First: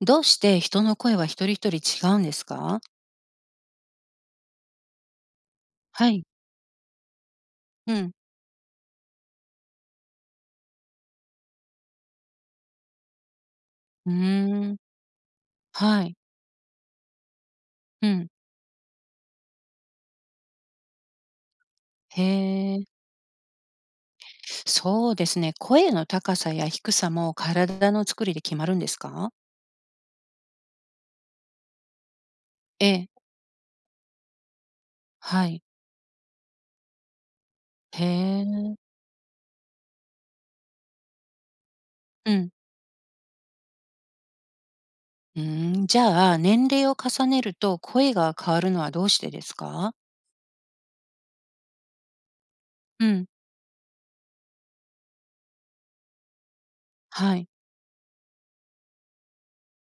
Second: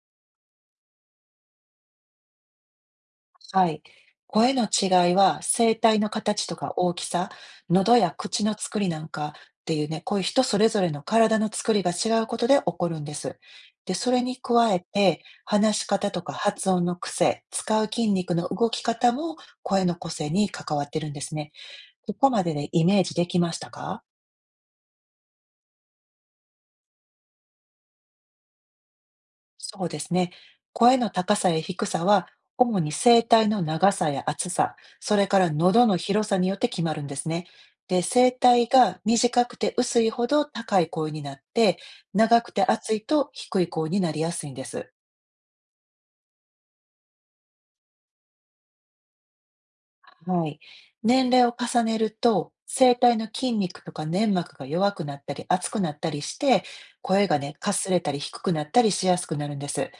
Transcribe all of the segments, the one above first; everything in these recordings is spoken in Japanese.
どうして人の声は一人一人違うんですか？はい。声の違いは声帯はのい。形とか大きさ、う喉ん。や口の作りなんかっていうね、こういう人それぞれの体の作りが違うことで起こるんです。で、そうれにー加ん。えて、話しは方い。とか発音の癖、使うう筋ん。肉の動き方も声の個性に関わってるんですね。こへこまででイえ。メージできましたか？そうですね。声の高さや低さも体の作りで決まるんですか？そうですね。声の高さや低さは、主えにえ。声帯の長さや厚さ、それかはらい。喉の広さによって決まるんですね。で、へ声帯え。が短くて薄いほど高い声になって、う長ん。くて厚いと低い声になりやすいんです。うーん。じゃあ、年齢を重ねると声が変わるのはどうしてですか？はい。年齢を重ねると、声う帯のん。筋肉とか粘膜が弱くなったり、厚くなったりして、声はがい。ね、かすれたり低くなったりしやすくなるんです。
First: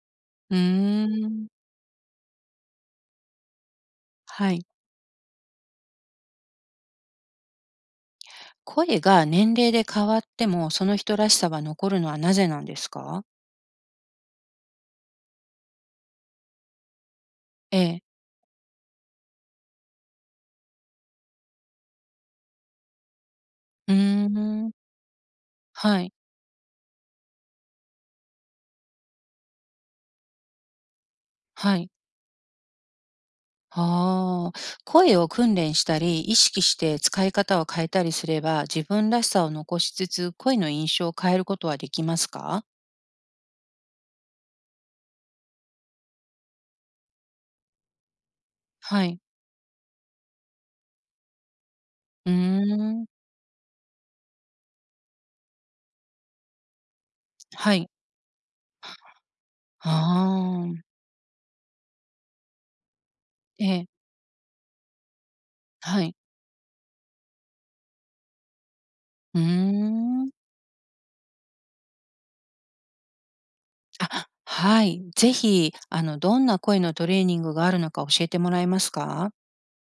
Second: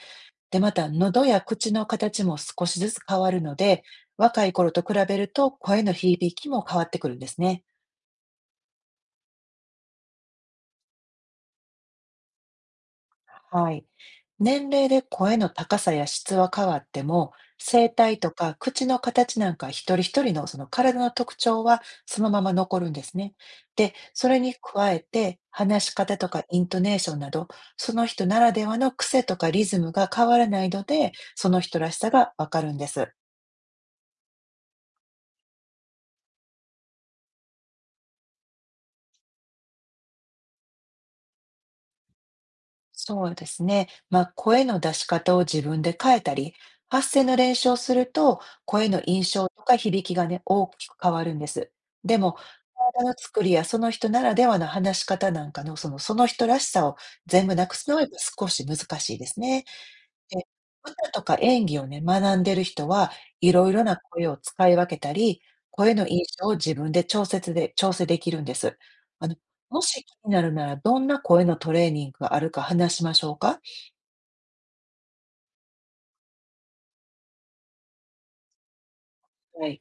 うで、また、ー喉やん。口の形も少しずつ変わるので、若はいい。頃と比べると声の響きも変わってくるんですね。声が年齢で変わっても、その人らしさは残るのはなぜなんですか？はい。年齢で声の高さや質は変わっても、え声え。帯とか口の形なんか一人一人のその体の特徴はそのまま残るんですね。うで、ーそれにん。加えて話しはい。方とかイントネーションなど、その人ならではの癖とかリズムが変わらないので、そのは人い。らしさがわかるんです。ああ、声を訓練したり、意識して使い方を変えたりすれば、自分らしさを残しつつ、声の印象を変えることはできますか？そうですね。まあ、声の出し方を自分で変えたり、発声の練習をすると、声のはい。印象とか響きがね、大きく変わるんです。でうーも、体のん。作りやその人ならではの話し方なんかの、その人らしさを全部なくはすい。のはやっぱ少し難しいですね。あで、あ、歌とか演技をね、学んでる人は、いえろいろえ、な声を使い分けたり、声はのい。印象を自分で調整できるんです。あの、うーもし気ん。になるなら、どんな声のトレーニングがあるか話しましょうか？あ、はい。ぜひ、どんな声のトレーニングがあるのか教えてもらえますか？はい。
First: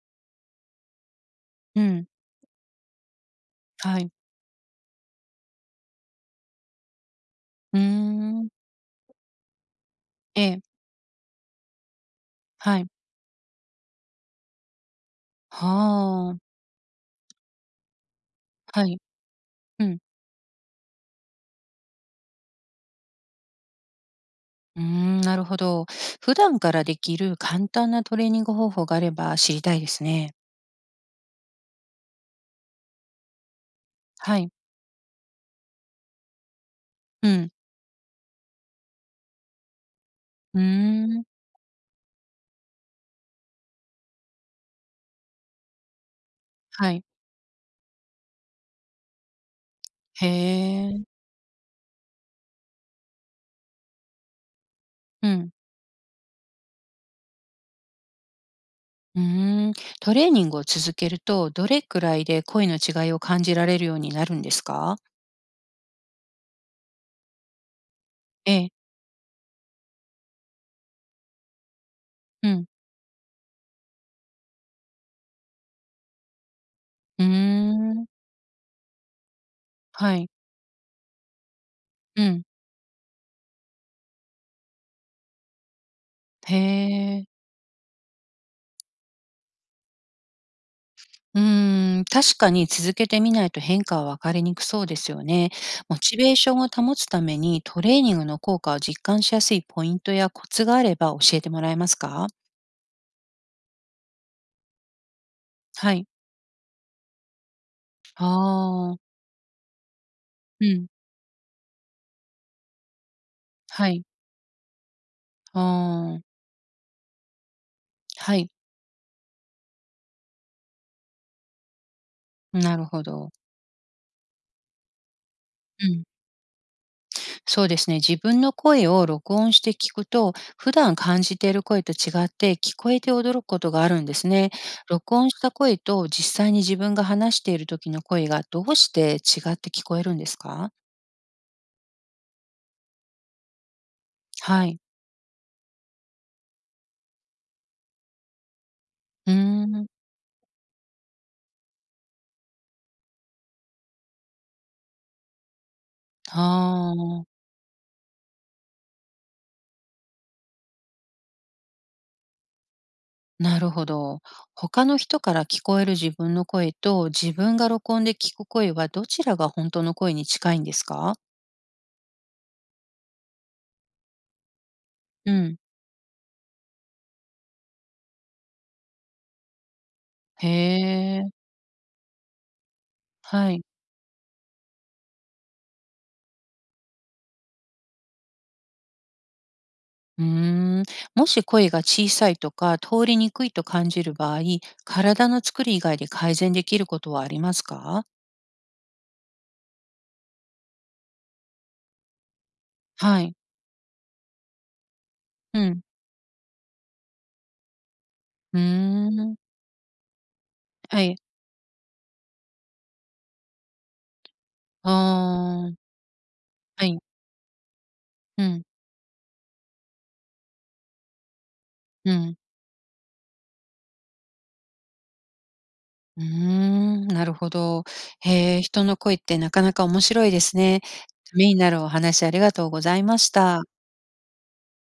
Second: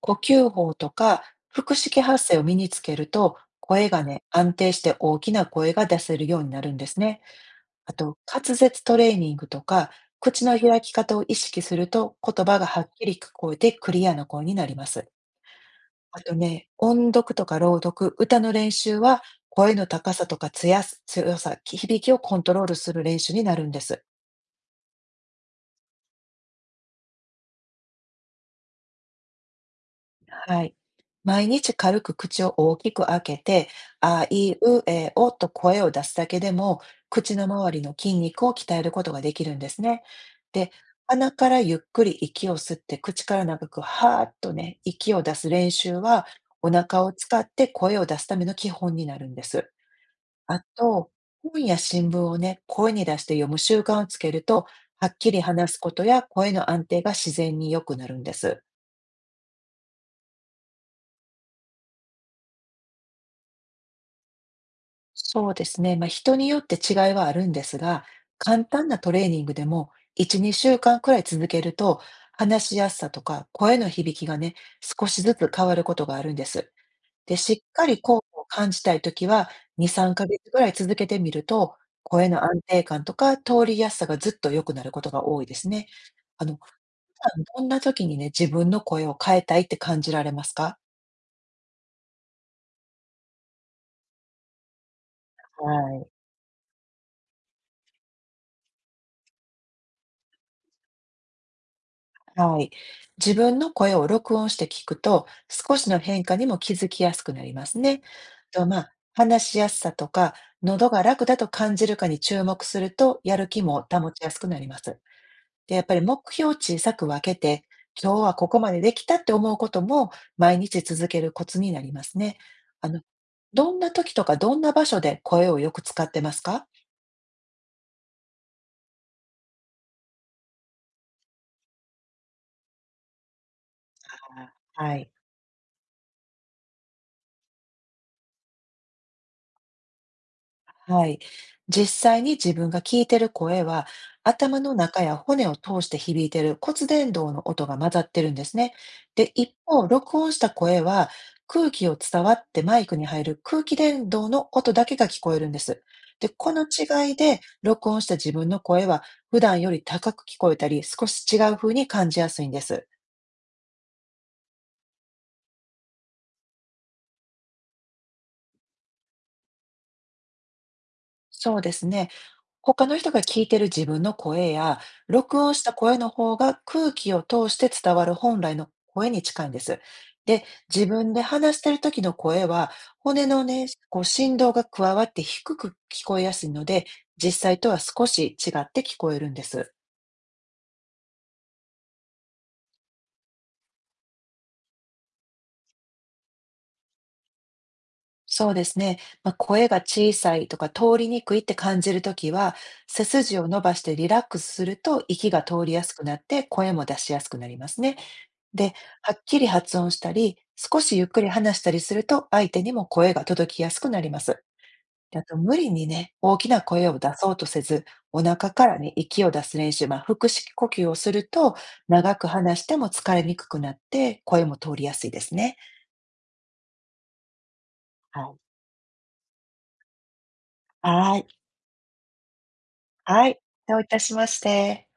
呼吸法とか腹う式ん、発声を身につけると、声はがい。ね、安定して大きな声が出せるようになるんですね。うーあと、ん。滑舌トレーニングとか、え口のえ、開き方を意識すると、言葉がははい。っきり聞こえてクリアな声になります。はあとあ、ね、音読とか朗読、歌の練は習い。は、声うのん。高さとかつや強さ、き響きをコントロールする練習になるんです。うーん、なるほど。普段からできる簡単なトレーニング方法があれば知りたいですね。はい。毎日軽く口を大きく開けて、あはいい。うえおと声を出すだけでも、う口のん。周りの筋肉を鍛えることができるんですね。うーで、ん。鼻からゆっくり息を吸って、口から長くはーっとね、息を出す練習は、おは腹い。を使って声を出すための基本になるんです。へあえ。と、本や新聞をね、声に出して読む習慣をつけると、はっうきりん。話すことや声の安定が自然に良くなるんです。うーん。トレーニングを続けると、どれくらいで声の違いを感じられるようになるんですか？そうですね。まあ、人によって違いはあるんですが、え簡え。単なトレーニングでも1、2週間くらい続けると、うん。話しやすさとか声の響きがね、少しずつ変わることがあるんです。うーで、しっかりん。効果を感じたいときは、2、は3い。ヶ月くらい続けてみると、う声ん。の安定感とか通りやすさがずっと良くなることが多いですね。あへの、普え。段、どんな時にね、自分の声を変えたいって感じられますか？うーん、確かに続けてみないと変化はわかりにくそうですよね。はモい。チベーションを保つためにトレーニングの効果を実感しやすいポイントやコツがあれば教えてもらえますか？はい。自分の声を録音して聞くと、少しはのい。変化にも気づきやすくなりますね。あと、まあ、あ、話しやすさとか、うん。喉が楽だと感じるかに注目すると、やる気もはい。保ちやすくなります。あで、やっぱり目あ、標を小さく分けて、今日ははこい。こまでできたって思うことも、毎日続けるコツになりますね。なるあの、ほど。どんな時とか、どんな場所で声をよくう使ん。ってますか？そうですね。自分の声を録音して聞くと、普段感じている声と違って聞こえて驚くことがあるんですね。はい。録音した声と実際に自分が話している時の声がどうして違って聞こえるんですか？はい。実際に自分が聞いてる声は、頭はのい。中や骨を通して響いてる骨伝導の音が混ざってるんですね。うで、ー一方、ん。録音した声は、空気を伝わってマイクに入る空気伝導の音だけが聞こえるんです。で、このあ違いで、あ、録音した自分の声は、普段より高く聞こえたり、少し違う風に感じやすいんです。なるほど。他の人から聞こえる自分の声と自分が録音で聞く声はどちらが本当の声に近いんですか？そうですね。他の人が聞いてる自分の声や、う録音ん。した声の方が空気を通して伝わる本来の声に近いんです。で、へ自分でえ。話してる時の声は、骨のはい。ね、こう振動が加わって低く聞こえやすいので、実際とは少し違って聞こえるんです。うーん、もし声が小さいとか通りにくいと感じる場合、体の作り以外で改善できることはありますか？そうですね。まあ、声が小さいとか通りにくいって感じるときは、背はい。筋を伸ばしてリラックスすると息が通うりん。やすくなって声も出しやすくなりますね。うで、ーはっん。きり発音したり、少しはゆっい。くり話したりすると、相手にも声が届きやすくなります。あであと、無理あ、にね、大きなは声をい。出そうとせず、おう腹ん。からに息を出す練習、まあ、腹式呼吸をすると、う長くん。話しても疲れにくくなって、声も通りやすいですね。うーん、なるほど。はい。へえ、人の声ってなかなか面白いですね。はい。ためになるお話ありがとうございまはしい。た。どういたしまして。